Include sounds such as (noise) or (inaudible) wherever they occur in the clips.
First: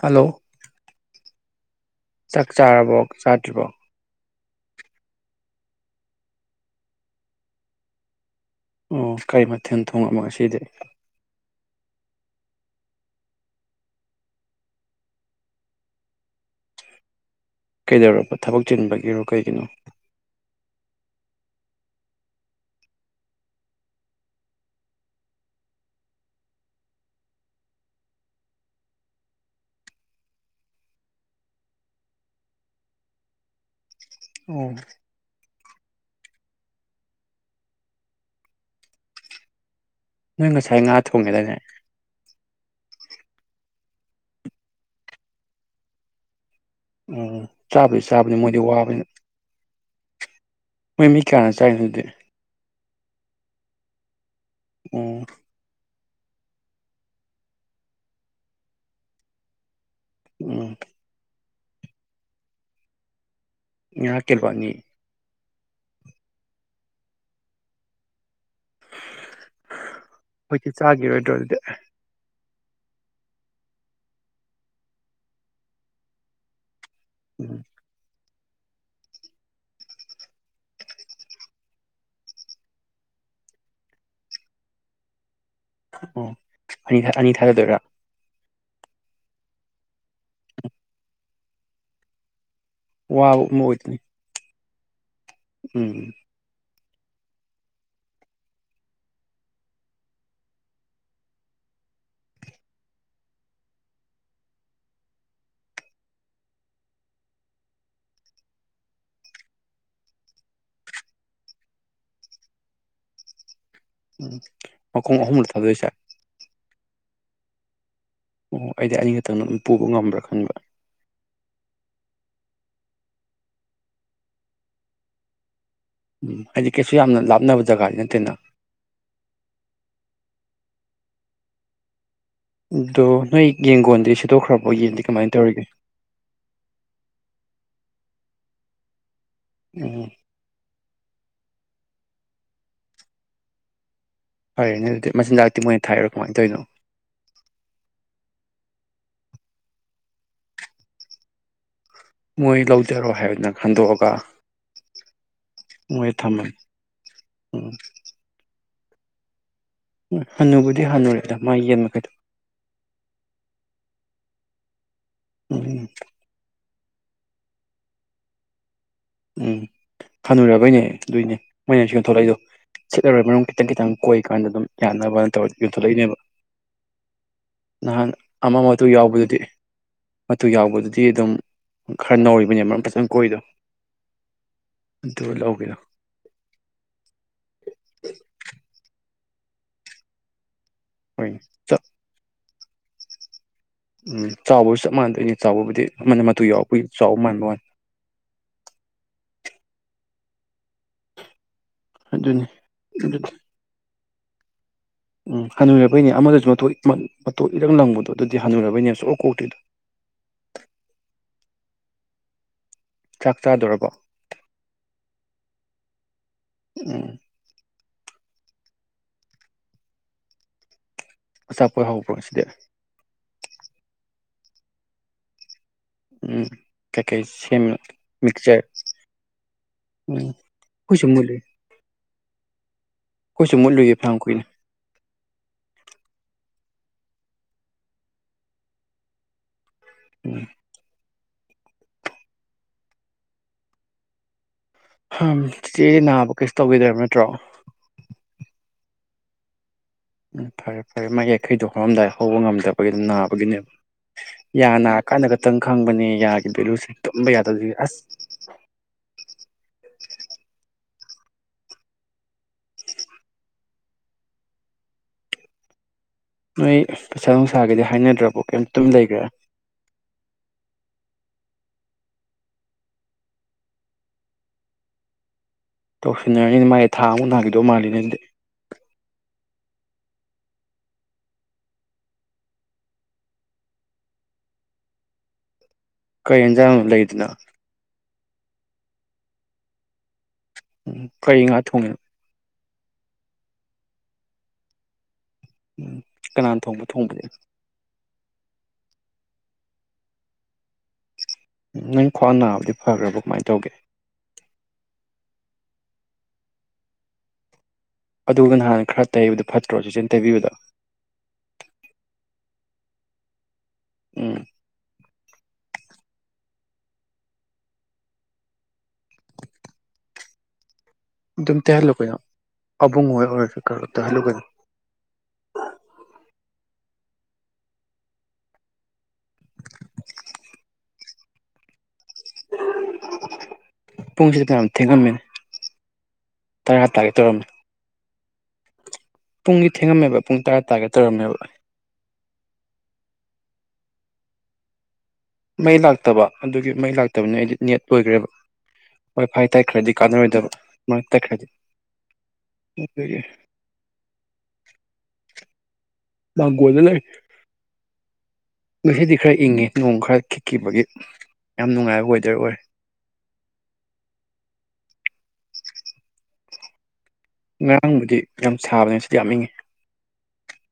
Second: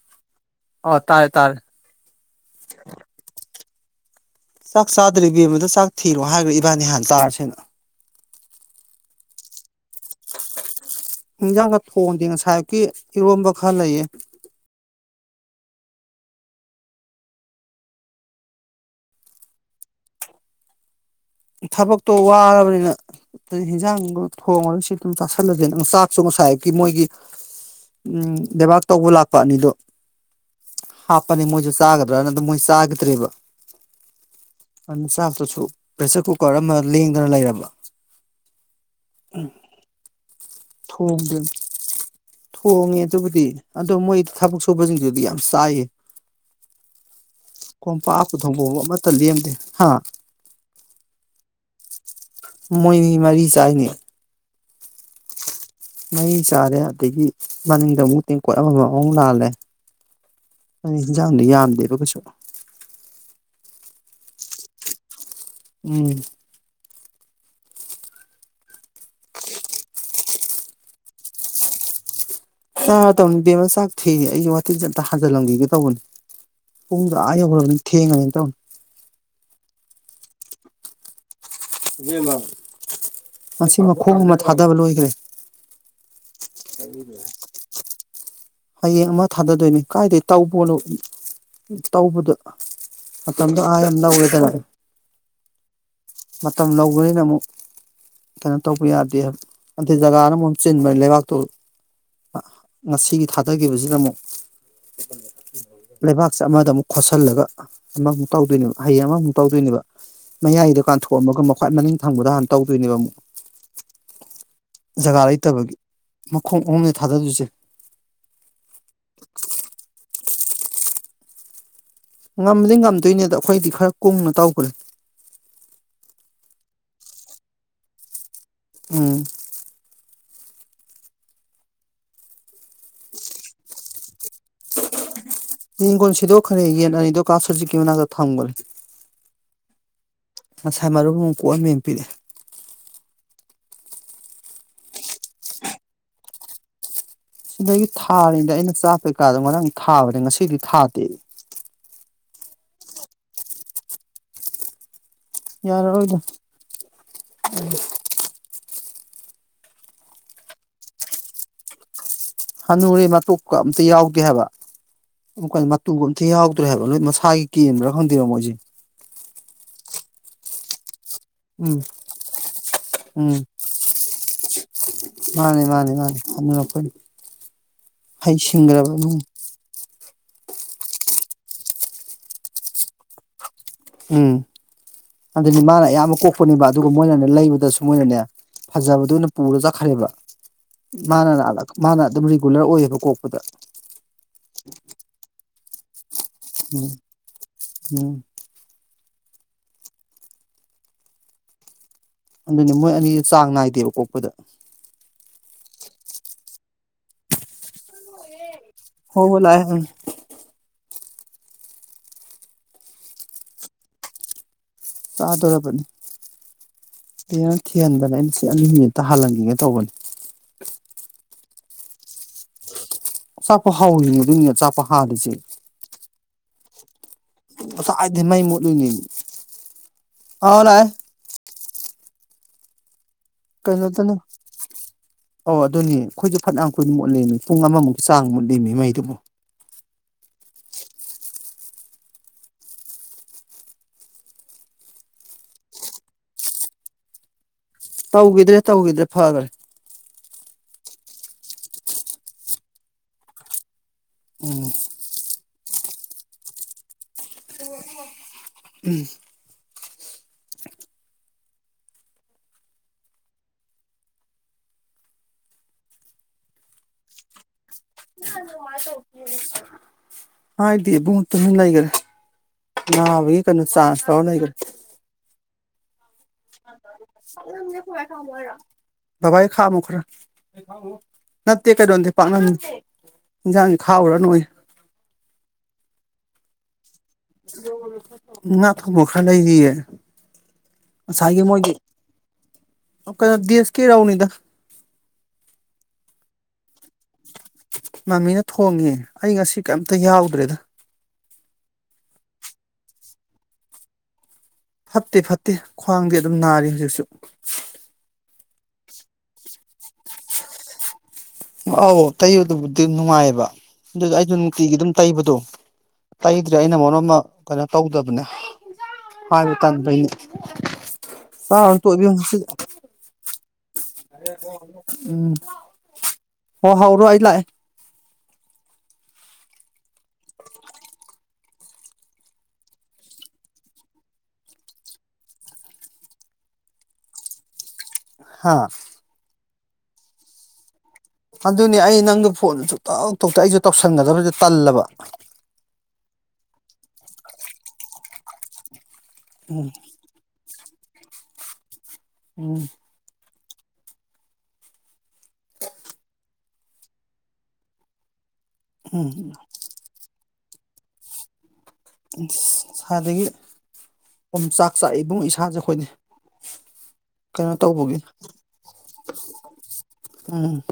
hello ꯇꯔ ꯆꯥꯛ ꯆꯥꯔꯕꯣ ꯆꯥꯗ꯭ꯔꯤꯕꯣ ꯆꯥꯛ ꯆꯥꯗ꯭ꯔꯦ ꯏꯕꯦꯝꯃꯗꯨ ꯆꯥꯛ ꯊꯤꯔꯣ ꯍꯥꯏꯈ꯭ꯔꯥ ꯏꯕꯥꯅꯤ ꯍꯥꯟꯅ ꯆꯥꯔꯁꯤꯦꯅ ꯑꯣ ꯀꯔꯤ ꯃꯊꯦꯜ ꯊꯣꯡ ꯑꯃꯣ ꯑꯁꯤꯗꯤ ꯍꯟꯁꯥꯡ ꯈ ꯊꯣꯡꯗꯦ ꯉꯁꯥꯏꯀꯤ ꯏꯔꯣꯟꯝꯕ ꯈꯔ ꯂꯩꯌꯦ ꯀꯩꯗꯧꯔꯕ ꯊꯕꯛ ꯆꯤꯟꯕꯒꯤꯔꯣ ꯀꯩꯒꯤꯅꯣ ꯊꯕꯛꯇꯣ ꯋꯥꯔꯕꯅꯤꯅ ꯍꯟꯖꯥꯡꯒ ꯊꯣꯡꯉꯒ ꯁꯤ ꯑꯗꯨꯝ ꯆꯥꯥꯁꯜꯂꯁꯦ ꯅꯪ ꯆꯥꯛꯁꯨ ꯉꯁꯥꯏꯒꯤ ꯃꯣꯏꯒꯤ ꯎꯝ ꯂꯩꯦꯕꯥꯛ ꯇꯧꯕ ꯂꯥꯛꯄ ꯑꯅꯤꯗꯣ ꯍꯥꯞꯄꯅꯤ ꯃꯣꯏꯁꯨ ꯆꯥꯒꯗ꯭ꯔꯅ ꯑꯗꯨꯝ ꯃꯣꯏ ꯆꯥꯈꯤꯗ꯭ꯔꯦꯕ ꯑꯣ ꯑꯁꯐꯁꯨ ꯁ ꯄ꯭ꯔꯦꯁꯔ ꯀꯨꯀꯔ ꯑꯃ ꯂꯦꯡꯗꯅ ꯂꯩꯔꯕ ꯎꯝ ꯅꯣꯏ ꯉꯁꯥꯏ ꯉꯥ ꯊꯣꯡꯉꯦꯗ ꯉ ꯊꯣꯡꯉꯦ ꯑꯗꯨꯕꯨꯗꯤ ꯑꯗꯣ ꯃꯣꯏ ꯊꯕꯛ ꯁꯨꯕꯁꯤꯡꯗꯨꯗꯤ ꯌꯥꯝ ꯆꯥꯏꯌꯦ ꯎ ꯆꯥꯕꯗꯤ ꯀꯣꯝꯄꯥꯛ ꯆꯥꯕꯅꯤ ꯃꯣꯏꯗꯤ ꯄꯨꯊꯣꯡꯐꯥꯎꯕ ꯋꯥꯕꯅꯤ ꯑꯃꯠꯇ ꯂꯦꯝꯗꯦ ꯍꯥ ꯃꯣꯏ ꯃꯤ ꯀꯌꯥꯅ ꯆꯥꯏ ꯑꯗꯨꯗꯤ ꯃꯣꯏ ꯃꯤ ꯃꯔꯤ ꯆꯥꯏꯅꯦ ꯎꯝ ꯃꯩ ꯆꯥꯔꯦ ꯑꯗꯒꯤ ꯃꯅꯤꯡꯗ ꯑꯃꯨꯛ ꯇꯦꯡꯀꯣꯠ ꯑꯃꯃꯝꯃꯨꯛ ꯂꯥꯜꯂꯦ ꯎꯝ ꯑꯩ ꯌꯥꯗ ꯌꯥ ꯗꯦꯕ ꯀꯩꯁꯨꯣ ꯉꯥꯛ ꯀꯦꯜꯕꯥꯅꯤ ꯎꯝ ꯍꯧꯣꯏꯀꯤ ꯆꯥꯈꯤꯔꯣꯏꯗ꯭ꯔꯗꯤ ꯆꯥꯔ ꯇꯕꯅꯤ ꯕꯦꯝꯃ ꯆꯥꯛ ꯊꯦ ꯑꯩꯒꯤ ꯋꯥꯇꯤꯟꯁꯦ ꯑꯝꯇ ꯍꯥꯟꯖꯤꯜꯂꯝꯕꯤꯒꯦ ꯇꯧꯕꯅꯤ ꯎꯨꯡ꯭ꯔꯥ ꯍꯥꯏ ꯎꯝ ꯊꯦꯡꯡꯉꯅꯤꯦꯟ ꯎ ꯑꯁꯤ ꯃꯈꯣꯡ ꯑꯃ ꯊꯥꯗꯕ ꯂꯣꯏꯈ꯭ꯔꯦ ꯑꯣ ꯅꯤ ꯑꯅꯤ ꯊꯥꯖꯗꯣꯏꯔꯥ ꯍꯌꯦꯡ ꯑꯃ ꯊꯥꯗꯗꯣꯏꯅꯦ ꯀꯥꯏꯗꯩ ꯇꯧꯕꯣꯅꯣ ꯇꯧꯕꯗꯣ ꯋꯥꯕ ꯃꯇꯝꯗꯣ ꯑꯃ ꯑꯥ ꯑꯣꯏꯗꯣꯏꯅꯤ ꯅꯧꯔꯦꯗꯅ ꯎꯝ ꯃꯇꯝ ꯂꯧꯕꯅꯤꯅ ꯑꯃꯨꯛ ꯀꯩꯅꯣ ꯇꯧꯕ ꯌꯥꯗꯦ ꯑꯟꯗꯦ ꯖꯒꯥꯅ ꯑꯃꯨꯛ ꯆꯤꯟꯕꯅꯤ ꯂꯩꯕꯥꯛꯇꯣ ꯉꯁꯤꯒꯤ ꯊꯥꯛ ꯊꯥꯗꯈꯤꯕꯁꯤꯅ ꯑꯃꯨꯛ ꯂꯩꯕꯥꯛꯁꯦ ꯑꯃꯗ ꯑꯃꯨꯛ ꯈꯣꯠꯁꯤꯜꯂꯒ ꯑꯃꯃꯨꯛ ꯇꯧꯗꯣꯏꯅꯦꯕ ꯍꯌꯦꯡ ꯑꯃꯃꯨꯛ ꯇꯧꯗꯣꯏꯅꯦꯕ ꯃꯌꯥꯏꯗꯣ ꯀꯥꯟꯊꯣꯛꯑꯝꯃꯒ ꯃꯈꯋꯥꯏ ꯃꯅꯤꯡ ꯊꯪꯕꯗ ꯍꯥꯟꯅ ꯇꯧꯗꯣꯏꯅꯦꯕ ꯑꯃꯨꯛ ꯎꯝ ꯃꯈꯣꯡ ꯖꯒꯥ ꯑꯍꯨꯝꯂꯛ ꯂꯩꯇꯕꯒꯤ ꯊꯥꯗꯣꯏꯁꯦ ꯃꯈꯣꯡ ꯑꯍꯨꯝ ꯊꯥꯗꯗꯣꯏꯁꯦ ꯈꯪꯕ ꯉꯝꯕꯗꯤ ꯉꯝꯗꯣꯏꯅꯦ ꯑꯗ ꯑꯈꯣꯏꯗꯤ ꯈꯔ ꯀꯨꯡꯅ ꯇꯧꯒ꯭ꯔꯦ ꯎꯝ ꯍꯥꯏꯗꯤ ꯀꯩꯁꯨ ꯌꯥꯝꯅ ꯂꯥꯞꯅꯕ ꯖꯒꯥꯗꯤ ꯅꯠꯇꯦꯅ ꯎꯝ ꯑꯗꯣ ꯅꯣꯏ ꯌꯦꯡꯒꯣꯟꯗꯤ ꯁꯤꯠꯇꯣꯛꯈ꯭ꯔꯕꯣ ꯌꯦꯟꯗꯤ ꯀꯃꯥꯏꯅ ꯇꯧ ꯌꯦꯟꯒꯣꯜ ꯁꯤꯗꯣꯛꯈ꯭ꯔꯦ ꯌꯦꯟ ꯑꯅꯤꯗꯣ ꯀꯥ ꯁꯨꯖꯤꯛꯀꯤ ꯃꯅꯥꯛꯇ ꯊꯝꯈ꯭ꯔꯦ (inaudible) ꯎꯝ ꯍꯥꯏ ꯃꯔꯨ ꯑꯃ ꯀꯣꯛꯑ ꯑꯝꯄꯦꯅ ꯄꯤꯔꯛꯑꯦ ꯐꯔꯦꯅꯦ ꯑꯗꯨꯗꯤ ꯃꯆꯤꯟꯖꯥꯛꯇꯤ ꯃꯣꯏꯅ ꯊꯥꯛꯏꯔꯣ ꯀꯃꯥꯏꯅ ꯇꯧꯔꯤꯅꯣ ꯁꯤꯗꯒꯤ ꯊꯥꯔꯤꯅꯤꯗ ꯑꯩꯅ ꯆꯥꯛ ꯀꯩꯀꯥꯗꯣ ꯉꯔꯥꯡ ꯊꯥꯕꯅꯦ ꯉꯁꯤꯗꯤ ꯊꯥꯗꯦ ꯃꯣꯏ ꯂꯧꯖꯔꯣ ꯍꯥꯏꯗꯅ ꯍꯟꯗꯣꯛꯑꯒ ꯌꯥꯔꯔꯣꯏꯗ ꯎꯝ ꯎꯝ ꯍꯅꯨꯕꯨꯗꯤ ꯍꯅꯨꯔꯦꯗ ꯃꯥ ꯌꯦꯡꯃꯒꯩꯗꯣ ꯍꯅꯨꯨꯔꯦ ꯃꯇꯣꯛꯀ ꯑꯝꯇ ꯌꯥꯎꯗꯦ ꯍꯥꯏꯕ ꯀꯜ ꯎꯝ ꯃꯇꯨꯒ ꯑꯝꯇ ꯌꯥꯥꯎ ꯍꯥꯏꯕ ꯃꯁꯥꯒꯤ ꯀꯦꯟꯕꯔꯥ ꯈꯪꯗꯦ ꯃꯣꯏꯁꯦ ꯎꯝ ꯍꯅꯨꯔꯕꯩꯅꯦ ꯑꯗꯨꯏꯅꯦ ꯎꯝ ꯃꯣꯏꯅꯁꯨ ꯌꯣꯟꯊꯣꯛꯂꯛꯏꯗꯣ ꯁꯤꯠꯂꯔꯣꯏ ꯎꯝ ꯃꯔꯨꯝ ꯈꯤꯇꯪ ꯈꯤꯇꯪ ꯀꯣꯛꯏꯀꯥꯟꯗ ꯑꯗꯨꯝ ꯌꯥꯅꯕꯅ ꯇꯧꯔ ꯃꯥꯅꯦ ꯃꯥꯅꯦ ꯌꯣꯟꯊꯣꯛꯂꯛꯏꯅꯦꯕ ꯃꯥꯅꯦ ꯍꯅꯨꯔꯛꯄꯩꯅꯤ ꯅꯍꯥꯟ ꯍꯩ ꯑꯃ ꯃꯇꯨ ꯁꯤꯡꯈ꯭ꯔꯕ ꯏꯃꯨꯡ ꯌꯥꯎꯕꯗꯨꯗꯤ ꯃꯇꯨ ꯌꯥꯎꯕꯗꯨꯗꯤ ꯑꯗꯨꯝ ꯈꯔ ꯅꯧꯔꯤꯕꯅꯦ ꯃꯔꯨꯝ ꯐꯖꯅ ꯀꯣꯛꯏꯗꯣ ꯎꯝ ꯑꯗꯨꯗꯤ ꯃꯥꯅ ꯑꯌꯥꯝꯕ ꯀꯣꯛꯄꯅꯦꯕ ꯑꯗꯨꯒ ꯃꯣꯏꯅꯅꯦ ꯂꯩꯕꯗꯁꯨ ꯃꯣꯏꯅꯅꯦ ꯐꯖꯕꯗꯨꯅ ꯄꯨꯔ ꯆꯠꯈ꯭ꯔꯦꯕ ꯃꯥꯅ ꯍꯣꯏꯅꯦ ꯂꯗ ꯆꯞ ꯃꯥꯅꯗ ꯔꯤꯒꯨꯂꯔ ꯑꯣꯏꯌꯦꯕ ꯀꯣꯛꯄꯗ ꯎꯝ ꯆꯥꯎꯕꯁꯨ ꯆꯞ ꯃꯥꯟꯅꯗꯣꯏ ꯑꯅꯤ ꯆꯥꯎꯕꯕꯨꯗꯤ ꯃꯥꯅꯦ ꯃ ꯇꯨ ꯌꯥꯎꯕꯩ ꯎꯝ ꯆꯥꯎ ꯃꯥꯟ ꯋꯥ ꯎꯝ ꯑꯗꯨꯅꯤ ꯑꯗꯨꯅꯦ ꯃꯣꯏ ꯑꯗꯨ ꯑꯅꯤ ꯆꯥꯡ ꯅꯥꯏꯗꯦꯕꯀꯣ ꯄꯗ ꯎꯝ ꯍꯟꯕꯩꯅꯦ ꯑꯃꯗꯁꯨ ꯃꯇ ꯃꯇ ꯏꯔꯪ ꯂꯪꯕꯗꯣ ꯑꯗꯨꯗꯤ ꯅꯤꯁꯨ ꯑꯣ ꯍꯣꯏ ꯍꯣꯏ ꯀꯣꯇꯤꯗ ꯂꯥꯛꯑꯦ ꯎꯝ ꯆꯥꯛ ꯆꯥꯗꯔꯕ ꯇꯥꯗꯔꯄ ꯎꯝ ꯊꯤꯍꯟꯗꯅ ꯑꯩꯅ ꯁꯤ ꯑꯅꯤ ꯃꯤꯅꯤꯠꯇ ꯍꯜꯍꯟꯈꯤꯒꯦ ꯇꯧꯕꯅꯤ ꯑ ꯆꯥꯞꯄꯣꯏ ꯍꯥꯎ ꯐꯔꯣꯁꯤꯗ ꯆꯄ ꯍꯥꯎꯔꯤ ꯑꯗꯨꯅꯤꯅꯦ ꯆꯄ ꯍꯥꯜꯂꯤꯁꯦ ꯎꯝ ꯀꯀꯩꯁꯤ ꯑꯣꯁꯥꯏꯗꯤꯃꯥꯏ ꯃꯣꯠꯂꯨꯅꯤꯃꯤ ꯎꯝ ꯑ ꯂꯥꯏ ꯑꯩꯈꯣꯏꯁꯨ ꯃꯨꯠꯂꯨꯏ ꯑꯩꯈꯣꯏꯁꯨ ꯃꯨꯠꯂꯨꯏꯌꯦ ꯀꯩꯅꯣꯗꯅ ꯐꯅꯌꯥꯝ ꯀꯨꯏꯅ ꯑꯣ ꯑꯗꯨꯅꯤ ꯑꯩꯈꯣꯏꯁꯨꯦ ꯐꯅ ꯑꯩꯈꯣꯏꯅ ꯃꯨꯠꯂꯃꯤ ꯄꯨꯡ ꯑꯃꯃꯨꯛꯀꯤ ꯆꯥꯡ ꯃꯨꯠ ꯂꯦꯝꯃꯤ ꯃꯩꯗꯨꯕꯨ ꯎꯝ ꯆꯤꯆꯦ ꯅꯥꯕ ꯀꯩꯁꯨ ꯇꯧꯤꯗꯣꯏꯔꯤꯕ ꯅꯠꯇ꯭ꯔꯣ ꯇꯧꯈꯤꯗ꯭ꯔꯦ ꯇꯧꯈꯤꯗ꯭ꯔꯦ ꯐꯈ꯭ꯔꯦ ꯎꯝ ꯐꯔꯦ ꯐꯔꯦ ꯃꯥ ꯌꯥꯡꯈꯩꯗꯣ ꯍꯧꯔꯝꯗꯥꯏ ꯍꯧꯕ ꯉꯝꯗꯕꯒꯤ ꯑꯗꯨꯝ ꯅꯥꯕꯒꯤꯅꯦꯕ ꯎꯝ ꯌꯥꯅꯥ ꯀꯥꯅꯒ ꯈꯤꯇꯪ ꯈꯪꯕꯅꯤ ꯌꯥꯒꯤ ꯚꯦꯂꯨꯁꯦ ꯇꯨꯝꯕ ꯌꯥꯗ ꯑꯁ ꯎꯝ ꯅꯣꯏ ꯄꯩꯁꯥ ꯅꯨꯡꯁꯥꯒꯤꯗꯤ ꯍꯥꯏꯅꯗ꯭ꯔꯕꯣ ꯀꯩꯝꯇꯨꯝ ꯂꯩꯈ꯭ꯔꯦ ꯍꯥꯏꯗꯤ ꯏꯕꯨꯡ ꯇꯨꯃꯤ ꯂꯩꯈ꯭ꯔꯦ ꯅꯥꯕꯒꯤ ꯀꯩꯅꯣ ꯆꯥꯟꯁ ꯂꯧꯔ ꯂꯩꯈ꯭ꯔꯦ ꯇꯧꯁꯤꯅ ꯃꯥꯥꯏ ꯊꯥꯎꯅꯒꯗꯣ ꯃꯥꯅꯦ ꯕꯕꯥꯒꯤ ꯈꯥꯝꯃꯨ ꯈꯔ ꯅꯠꯇꯦ ꯀꯩꯩꯅꯣꯗꯤꯦ ꯄꯥꯛꯅꯝꯅꯤ ꯏꯟꯖꯥꯡꯁ ꯈꯥꯎꯔꯥ ꯅꯣꯏ ꯀꯩꯟꯖꯥꯡ ꯂꯩ ꯑꯣ ꯉꯅꯥ ꯊ ꯃꯈ ꯈ ꯂꯩꯌꯦ ꯎ ꯀꯩ ꯉꯥꯥꯛ ꯊꯣꯡꯉ ꯑꯣ ꯀꯣꯏ ꯁꯀꯤꯦꯔꯥꯎꯅꯤꯗ ꯎꯝ ꯀꯅꯥꯅ ꯊꯣꯡꯕ ꯊꯣꯡꯕꯗ ꯃꯃꯤꯅ ꯊꯣꯡꯉꯦ ꯑꯩ ꯉꯁꯤ ꯀꯩꯝꯇ ꯌꯥꯎꯗ꯭ꯔꯦꯗ ꯅꯪ ꯈ꯭ꯋꯥ ꯅꯥꯕꯗꯤ ꯐꯈ꯭ꯔꯕ ꯀꯃꯥꯏꯅ ꯇꯧꯒꯦ ꯐꯠꯇꯦ ꯐꯠꯇꯦ ꯈ꯭ꯋꯥꯡꯗꯤ ꯑꯗꯨꯝ ꯅꯥꯔꯤ ꯍꯧꯖꯤꯛꯁꯨ ꯑꯗꯨꯒ ꯅꯍꯥꯟ ꯈꯔ ꯇꯩꯕꯗꯨ ꯐꯠꯇ꯭ꯔꯣ ꯆꯤꯆꯦꯟ ꯇꯩꯕꯤꯕꯗ ꯑ ꯇꯣ ꯑꯗꯨꯕꯨꯗꯤ ꯅꯨꯡꯉꯥꯏꯌꯦꯕ ꯑꯗꯨ ꯑꯩꯗꯣ ꯎꯝ ꯅꯨꯡꯇꯤꯒꯤ ꯑꯗꯨꯝ ꯇꯩꯕꯗꯣ ꯇꯩꯗ꯭ꯔꯦ ꯑꯩꯅ ꯃꯔꯝ ꯑꯃ ꯀꯩꯅꯣ ꯇꯧꯗꯕꯅꯦ ꯍꯥꯏꯕ ꯇꯗꯅꯦ ꯇꯥ ꯑꯗꯨꯝ ꯇꯩꯍꯜꯂꯨ ꯀꯩꯅꯣ ꯇ ꯑꯕꯨꯡ ꯍꯣꯏ ꯑꯣꯏꯔꯁꯨ ꯀꯩꯅꯣ ꯇꯩꯍꯜꯂꯨ ꯀꯩꯅꯣ ꯎꯝ ꯍꯣ ꯍꯥꯎꯔꯣ ꯑꯩ ꯂꯥꯛꯑꯦ ꯄꯨꯡꯁꯤꯗ ꯇꯔꯝ ꯊꯦꯡꯉꯝꯃꯦꯅꯦ ꯇꯔꯥ ꯍꯞꯇꯥꯒꯦ ꯇꯧꯔꯝꯃꯦ ꯍꯥ ꯄꯨꯡꯗꯤ ꯊꯦꯡꯉꯝꯃꯦꯕ ꯄꯨꯡ ꯇꯔꯥ ꯇꯥꯔꯒꯦ ꯑꯗꯨꯅꯤ ꯑꯩ ꯅꯪꯗ ꯐꯣꯟꯁꯨ ꯇ ꯇꯣꯛꯇ ꯑꯩꯁꯨ ꯇꯧꯁꯟꯒꯗꯕꯁꯤꯗ ꯇꯜꯂꯕ ꯃꯩ ꯂꯥꯛꯇꯕ ꯑꯗꯨꯒꯤ ꯃꯩ ꯂꯥꯛꯇꯕꯅꯤ ꯑꯩꯗꯤ ꯅꯦꯠ ꯑꯣꯏꯈ꯭ꯔꯦꯕ ꯍꯣꯏ ꯐꯔ ꯇꯥꯏ ꯈꯔꯗꯤ ꯀꯥꯟꯅꯔꯣꯏꯗꯕ ꯃꯣꯏ ꯇ ꯈꯥꯏꯗꯤ ꯎꯝ ꯑ (unintelligible) ꯂꯥꯡꯒꯣꯟꯗ ꯂꯩ ꯎꯝ ꯉꯁꯤꯗꯤ ꯈꯔ ꯏꯪꯉꯦ ꯅꯣꯡ ꯈꯔ ꯈꯤ ꯈꯤꯕꯒꯤ ꯁꯥꯗꯒꯤ ꯄꯨꯝꯆꯥꯛ ꯆꯥꯛ ꯏꯕꯨꯡ ꯏꯁꯥꯁꯦ ꯑꯩꯈꯣꯏꯗꯤ (unintelligible) ꯉꯔꯥꯡꯕꯨꯗꯤ ꯌꯥꯝ ꯁꯥꯕꯅꯤ ꯁꯤꯗꯤ ꯌꯥꯝ ꯏꯉꯤ ꯎꯝ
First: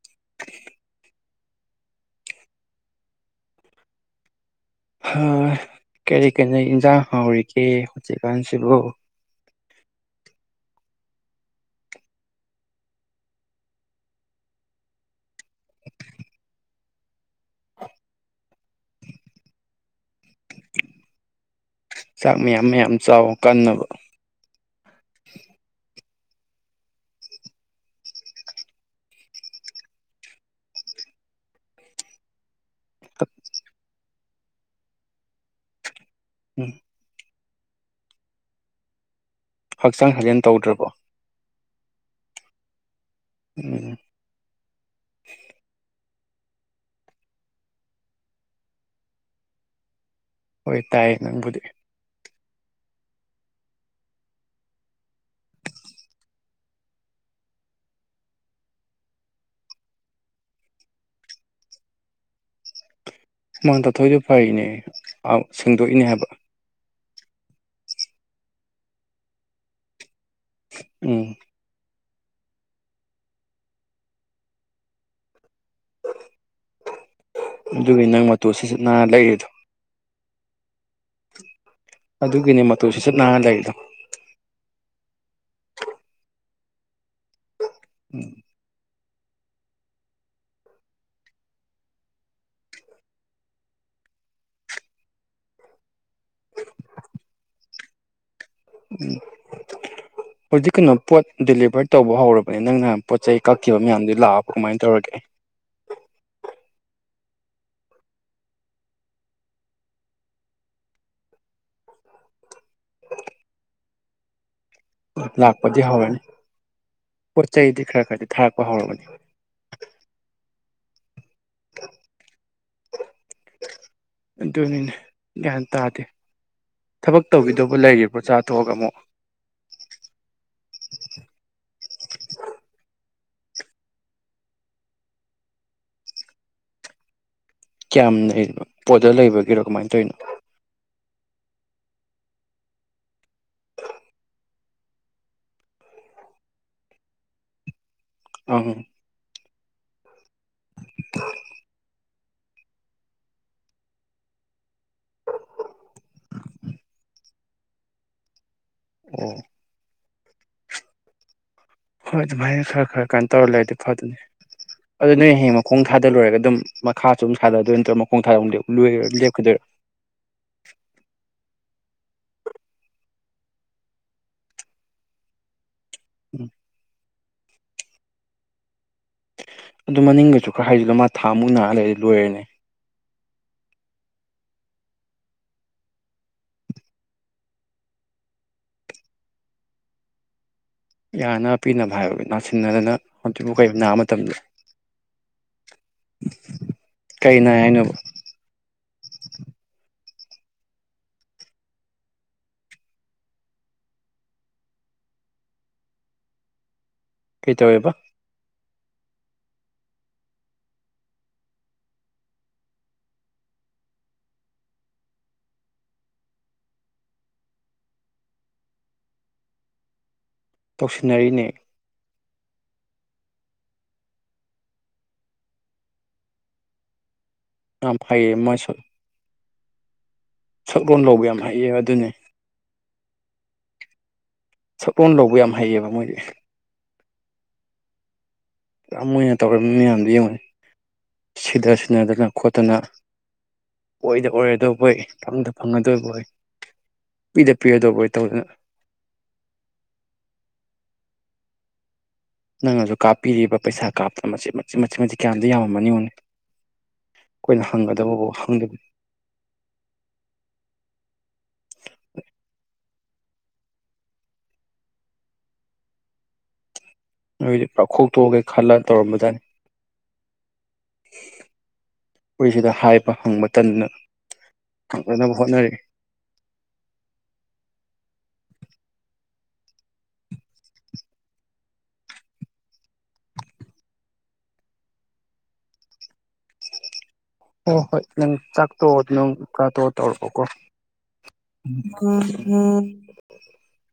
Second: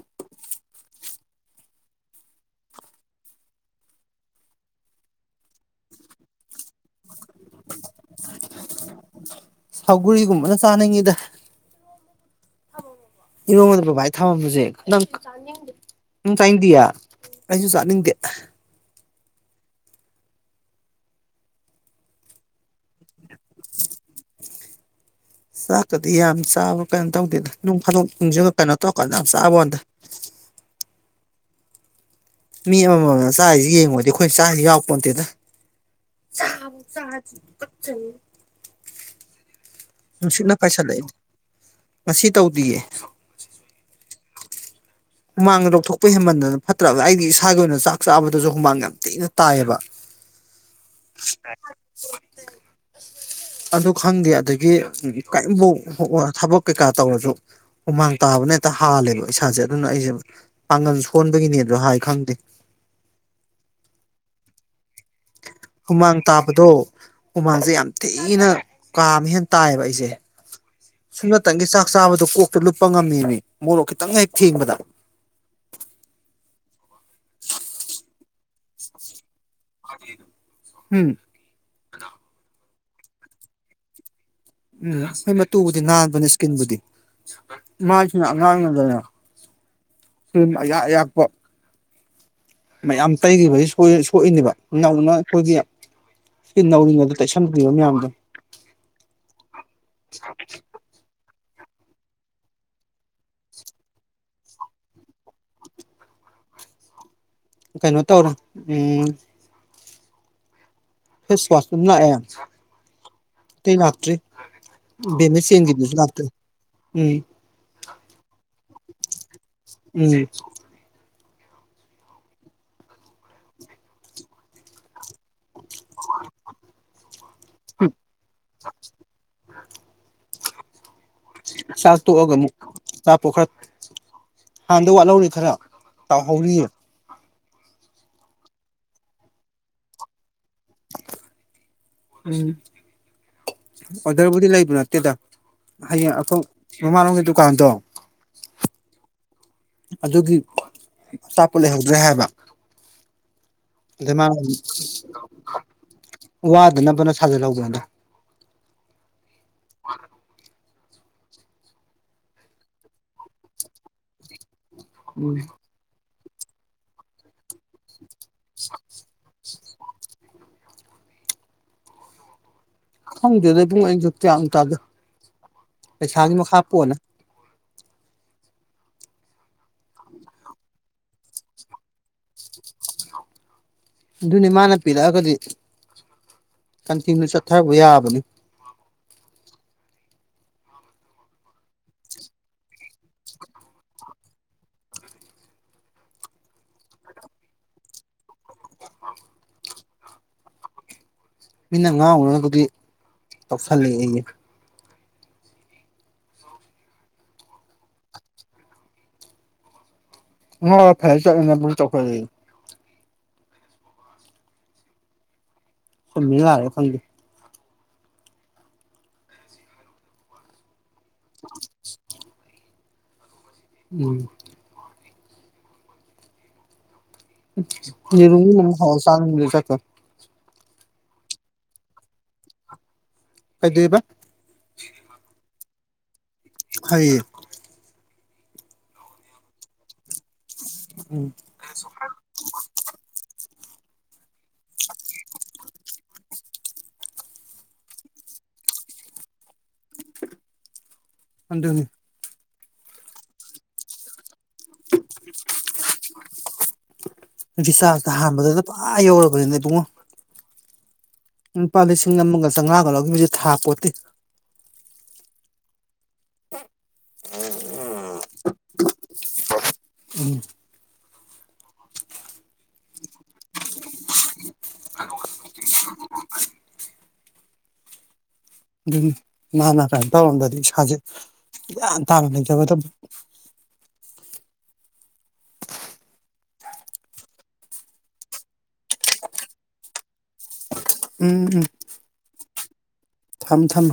ꯀꯔꯤ -ꯀꯔꯤ ꯏꯟꯖꯥꯡ ꯍꯥꯎꯔꯤꯒꯦ ꯍꯧꯖꯤꯛꯀꯥꯟꯁꯤꯕꯨ ꯁꯧꯒ꯭ꯔꯤꯒꯨꯝꯕꯅ ꯆꯥꯅꯤꯡꯉꯤꯗ ꯏꯔꯣꯜꯂꯨꯕ ꯕꯕꯥꯏ ꯊꯝꯃꯝꯕꯁꯦ ꯅꯪ ꯆꯥꯅꯤꯡꯗꯤꯌꯦ ꯑꯩꯁꯨ ꯆꯥꯅꯤꯡꯗꯦ ꯆꯥꯛ ꯃꯌꯥꯝ -ꯃꯌꯥꯝ ꯆꯥꯎ ꯀꯟꯅꯕ ꯆꯥꯛꯀꯥꯗꯤ ꯌꯥꯝ ꯆꯥꯕ꯭ꯔ ꯀꯩꯅꯣ ꯇꯧꯗꯦꯗ ꯅꯨꯡ ꯐꯥꯗꯣꯛ ꯅꯨꯡꯁꯤ ꯀꯩꯅꯣ ꯇꯧꯔꯀꯥꯟꯗ ꯌꯥꯝ ꯆꯥꯕ ꯋꯥꯅꯤꯗ ꯃꯤ ꯑꯃꯃꯝꯅ ꯆꯥꯔꯤꯁꯤ ꯌꯦꯡꯉꯨꯔꯗꯤ ꯑꯩꯈꯣꯏ ꯆꯥꯔꯤꯁꯤ ꯌꯥꯎꯔꯛꯄ ꯅꯠꯇꯦꯗ ꯎꯝ ꯆꯥꯕꯥꯎ ꯆꯥ ꯇꯨꯒꯠꯆꯩꯌꯦ ꯍꯛꯆꯥꯡ ꯁꯥꯖꯦꯜ ꯇꯧꯗ꯭ꯔꯕꯣ ꯃꯁꯤ ꯇꯧꯗꯤꯌꯦ ꯁꯞ ꯎꯨꯝ ꯍꯨꯃꯥꯡꯗ ꯂꯧꯊꯣꯛꯄ ꯍꯦꯟꯃꯟꯗꯅ ꯐꯠꯇ꯭ꯔꯕ ꯑꯩꯒꯤ ꯏꯁꯥꯒꯤ ꯑꯣꯏꯅ ꯆꯥꯛ ꯆꯥꯕꯗꯁꯨ ꯍꯨꯃꯥꯡꯒꯥ ꯌꯥꯝ ꯊꯤꯅ ꯇꯥꯏꯑꯕ ꯍꯣꯏ ꯇꯥꯏꯌꯦ ꯅꯪꯕꯨꯗꯤ ꯑꯗꯨ ꯈꯪꯗꯦ ꯑꯗꯒꯤ ꯀꯩꯝꯐꯧ ꯊꯕꯛ ꯀꯩꯀꯥ ꯇꯧꯔꯁꯨ ꯍꯨꯃꯥꯡ ꯇꯥꯕꯅ ꯍꯦꯛꯇ ꯍꯥꯜꯂꯦꯕ ꯏꯁꯥꯁꯦ ꯑꯗꯨꯅ ꯑꯩꯁꯦ ꯄꯥꯡꯒꯜ ꯁꯣꯟꯕꯒꯤꯅꯦꯁꯨ ꯍꯥꯏ ꯈꯪꯗꯦ ꯍꯨꯃꯥꯡ ꯇꯥꯊꯣꯛꯏꯗꯣ ꯐꯩꯅꯦ ꯍꯨꯃꯥꯡ ꯇꯥꯕꯗꯣ ꯍ ꯍꯨꯃꯥꯡꯁꯦ ꯌꯥꯝ ꯊꯤꯅ ꯀꯥ ꯑꯃ ꯍꯦꯟꯅ ꯇꯥꯏꯌꯦꯕ ꯑꯩꯁꯦ ꯎꯝ ꯁꯨꯝꯅꯇꯪꯒꯤ ꯆꯥꯛ ꯆꯥꯕꯗꯣ ꯀꯣꯛꯇ ꯂꯨꯞꯄ ꯉꯝꯃꯦꯃꯤ ꯃꯣꯔꯣꯛ ꯈꯤꯇꯪ ꯍꯦꯛ ꯊꯦꯡꯕꯗ ꯑꯗꯨꯒꯤ ꯅꯪ ꯃꯇꯨ ꯁꯤꯠ ꯁꯤꯠ ꯅꯥꯟ ꯂꯩꯔꯤꯗꯣ ꯈꯗꯦ ꯑꯗꯨ ꯑꯗꯨꯒꯤꯅꯤ ꯃꯥ ꯇꯨ ꯁꯤꯠ ꯁꯤꯠ ꯅꯥꯟꯅ ꯂꯩꯔꯤꯗꯣ (inaudible) ꯇꯨꯕꯨꯗꯤ ꯅꯥꯟꯕꯅꯦ ꯏꯁꯀꯤꯟꯕꯨꯗꯤ ꯃꯥꯏꯁꯤꯅ ꯎꯝ ꯉꯥꯡ ꯉꯗ ꯊꯨꯝ ꯑꯌꯥꯥꯛ ꯑꯌꯥꯛꯄ ꯃꯌꯥꯝ ꯇꯩꯈꯤꯕꯁꯤ ꯁꯣꯛꯏꯅꯦꯕ ꯅꯧꯅ ꯑꯩꯈꯣꯏꯒꯤ ꯁꯀꯤꯟ ꯅꯧꯔꯤꯉꯩꯗ ꯇꯩꯁꯟꯈꯤꯕ ꯃꯌꯥꯝꯗꯣ ꯎꯝ ꯍꯧꯖꯤꯛ ꯀꯩꯅꯣ ꯄꯣꯠ ꯗꯤꯂꯤꯚꯔ ꯇꯧꯕ ꯍꯧꯔꯕꯅꯦ ꯅꯪꯅ ꯄꯣꯠ ꯆꯩ ꯀꯛꯈꯤꯕ ꯃꯌꯥꯝꯗꯨ ꯂꯥꯛꯑꯕ ꯀꯃꯥꯏꯅ ꯇꯧꯔꯒꯦ ꯀꯩꯅꯣ ꯇꯧꯔꯣ ꯎꯝ ꯐꯦꯁꯋꯥꯁ ꯇꯨꯝ ꯂꯥꯛ ꯌꯦ ꯂꯥꯛꯇ꯭ꯔꯤ ꯕꯦꯝꯃ ꯂꯥꯛꯄꯗꯤ ꯆꯦꯟꯒꯤꯕꯗꯨꯁꯨ ꯍꯧꯔꯅꯤ ꯂꯥꯛꯇ꯭ꯔꯤ ꯎꯝ ꯄꯣꯠ ꯆꯩꯗꯤ ꯈꯔ ꯈꯔꯗꯤ ꯊꯥ ꯍꯧꯔꯕꯅꯦ ꯎꯝ ꯑꯗꯨꯅꯤꯅꯦ ꯒ꯭ꯌꯥꯟ ꯇꯥꯗꯦ ꯊꯕꯛ ꯇꯧꯕꯤꯗꯧꯕ ꯂꯩꯔꯤꯕ꯭ꯔꯣ ꯆꯥꯊꯣꯛꯑꯒ ꯑꯃꯨꯛ ꯆꯥꯛ ꯇꯣꯛꯑꯒ ꯑꯃꯨꯛ ꯑꯆꯥꯄꯣꯠ ꯈꯔ ꯍꯥꯟꯗꯧꯕ ꯋꯥꯠꯍꯧꯔꯤ ꯈꯔ ꯇꯥꯎꯍꯧꯔꯤꯌꯦ ꯀꯌꯥꯝ ꯂꯩꯕ ꯑꯣꯔꯗꯔ ꯂꯩꯕꯒꯤꯔꯣ ꯀꯃꯥꯏꯅ ꯇꯧꯔꯤꯅꯣ ꯎꯝ ꯑꯣꯗꯔꯕꯨꯗꯤ ꯂꯩꯕ ꯅꯠꯇꯦꯗ ꯍꯌꯦꯡ ꯑꯩꯈꯣꯏ ꯃꯃꯥꯡꯂꯣꯝꯒꯤ ꯗꯨꯀꯥꯟꯗꯣ ꯑꯪ ꯑꯗꯨꯒꯤ ꯑꯆꯥꯄꯣꯠ ꯂꯩꯍꯧꯗ꯭ꯔꯦ ꯍꯥꯏꯕ ꯑꯗꯃꯥ ꯋꯥꯗꯅꯕꯅ ꯁꯥꯖꯜꯍꯧꯕꯗ ꯎꯝ (inaudible) ꯍꯣꯏ ꯑꯗꯨꯃꯥꯏꯅ ꯈꯔ ꯈꯔ ꯀꯥꯏ ꯇꯧꯔ ꯂꯩꯔꯗꯤ ꯐꯗꯅꯤ ꯑꯗꯨ ꯅꯣꯏ ꯍꯌꯦꯡ ꯃꯈꯣꯡ ꯊꯥꯗ ꯗ ꯂꯣꯏꯔꯒ ꯑꯗꯨꯝ ꯃꯈꯥꯁꯨ ꯊꯥꯗꯣꯏꯔ ꯅꯠꯇ꯭ꯔꯣ ꯃꯈꯣꯡ ꯊꯥꯗꯣꯏ ꯂꯦꯞꯀꯗꯣꯏꯔꯥ ꯈꯪꯗꯦꯗ ꯏꯕꯨꯡꯌꯣ ꯑꯩꯗꯣ ꯇꯤꯌꯥꯟ ꯇꯗꯦ ꯄꯩꯁꯥꯒꯤ ꯎꯝ ꯃꯈ ꯍꯣꯟꯅꯦ ꯑꯗꯨ ꯃꯅꯤꯡꯒꯁꯨ ꯈꯔ ꯍꯥꯏꯖꯤꯂꯣ ꯃꯥ ꯊꯥ ꯃꯨꯛ ꯅꯥ ꯂꯩꯗꯤ ꯂꯣꯏꯔꯦꯅꯦ ꯑꯗꯨꯅꯦ ꯃꯥꯅ ꯄꯤꯔꯛꯑꯒꯗꯤ ꯀꯟꯆꯤꯡꯗꯨ ꯆꯠꯊꯔꯨꯕ ꯌꯥꯕꯅꯤ ꯌꯥꯅꯕ ꯄꯤꯅꯕ ꯍꯥꯏꯕ ꯅꯥꯁꯤꯟꯅꯗꯅ ꯍꯧꯖꯤꯛꯕꯨ ꯀꯔꯤ ꯅꯥꯕ ꯃꯇꯝꯂꯣ ꯀꯩ ꯅꯥꯏ ꯍꯥꯏꯅꯣꯕ ꯃꯤꯅ ꯉꯥꯎꯅꯅꯥꯒꯤ ꯇꯧꯁꯜꯂꯛꯑꯦ ꯌꯦ ꯀꯩ ꯇꯧꯋꯦꯕ (unintelligible) ꯆꯨꯝꯃꯤ ꯂꯥꯟꯂꯤꯔꯥ ꯈꯪꯗꯦ ꯇꯧꯁꯤꯟꯅꯔꯤꯅꯦ ꯎꯝ ꯌꯥꯝ ꯍꯩꯌꯦ ꯌꯦꯔꯨꯝ ꯃꯥꯁꯨ ꯒꯨꯝꯕꯃ (unintelligible) ꯇ ꯁꯛꯂꯣꯟ ꯂꯧꯕ ꯌꯥꯝ ꯍꯥꯏꯌꯦ ꯑꯗꯨꯅꯤ ꯀꯩꯗꯨꯏꯕ ꯁꯛꯂꯣꯟ ꯂꯧꯕ ꯌꯥꯝꯃ ꯍꯩꯌꯦꯕ ꯃꯣꯏꯗꯤ ꯍꯩꯌꯦ ꯌꯥꯝꯃꯣꯏꯅ ꯇꯧꯔꯝꯃꯤ ꯌꯥꯝꯗꯣ ꯌꯦꯡꯉꯣ ꯎꯝ ꯁꯤꯗꯥ ꯁꯤꯅꯥꯗꯅ ꯈꯣꯠꯇꯅ ꯑꯣꯏꯗ ꯑꯣꯏꯔꯗꯧꯕꯣꯏ ꯐꯪꯗ ꯐꯪꯉꯗꯕꯣꯏ ꯄꯤꯗ ꯄꯤꯔꯗꯧꯕꯣꯏ ꯇꯧꯗꯅ ꯍꯅꯤ (unintelligible) ꯅꯪꯅꯁꯨ ꯀꯥꯞꯄꯤꯔꯤꯕ ꯄꯩꯁꯥ ꯀꯥꯞ ꯃꯆꯦꯠ ꯃꯆꯦꯠ ꯃꯆꯦꯠ ꯃꯆꯤꯠ ꯀꯌꯥꯝꯗꯤ ꯌꯥꯝꯃꯝꯃꯅꯤ ꯌꯦꯡꯉꯣꯅꯤ ꯑꯩꯈꯣꯏꯅ ꯔꯤꯆꯥꯔꯖꯇ ꯍꯥꯟꯕꯗꯅ ꯍꯪꯒꯗꯕꯧꯍꯪꯗꯦ ꯄꯨꯔꯥ ꯌꯧꯔꯕꯅꯤꯅꯦ ꯏꯕꯨꯡꯉꯣ ꯂꯨꯄꯥ ꯂꯤꯁꯤꯡ ꯑꯃꯒ ꯆꯪ ꯂꯒ ꯑꯗꯨꯁꯨ ꯊꯥꯄꯣꯠꯇꯦ ꯑꯩꯗꯤ ꯄꯥꯛꯈꯣꯛ ꯇꯣꯛꯑꯒꯦ ꯈꯜꯂ ꯇꯧꯔꯝꯕꯗꯥꯅꯤ ꯑꯩꯈꯣꯏꯁꯤꯗ ꯍꯥꯏꯕ ꯍꯪꯕ ꯇꯟꯗꯅ ꯐꯪꯅꯅꯕ ꯍꯣꯠꯅꯔꯤ ꯑꯗꯨꯅꯦ ꯃꯅ ꯀꯩꯅꯣ ꯇꯧꯔꯝꯗ꯭ꯔꯗꯤ ꯏꯁꯥꯖꯧ ꯒ꯭ꯥꯌꯟ ꯇꯅ ꯂꯩꯔꯝꯗꯧꯅꯤ ꯍꯣꯏ ꯍꯣꯏ ꯅꯪ ꯆꯥꯛꯇꯣꯛꯑꯣ ꯅꯪ ꯆꯥꯛꯇꯣꯛꯑꯣ ꯇꯧꯔꯛꯑꯣꯀꯣ ꯎ (unintelligible) (inaudible) ꯎꯝ (unintelligible) ꯊꯝ ꯊꯝ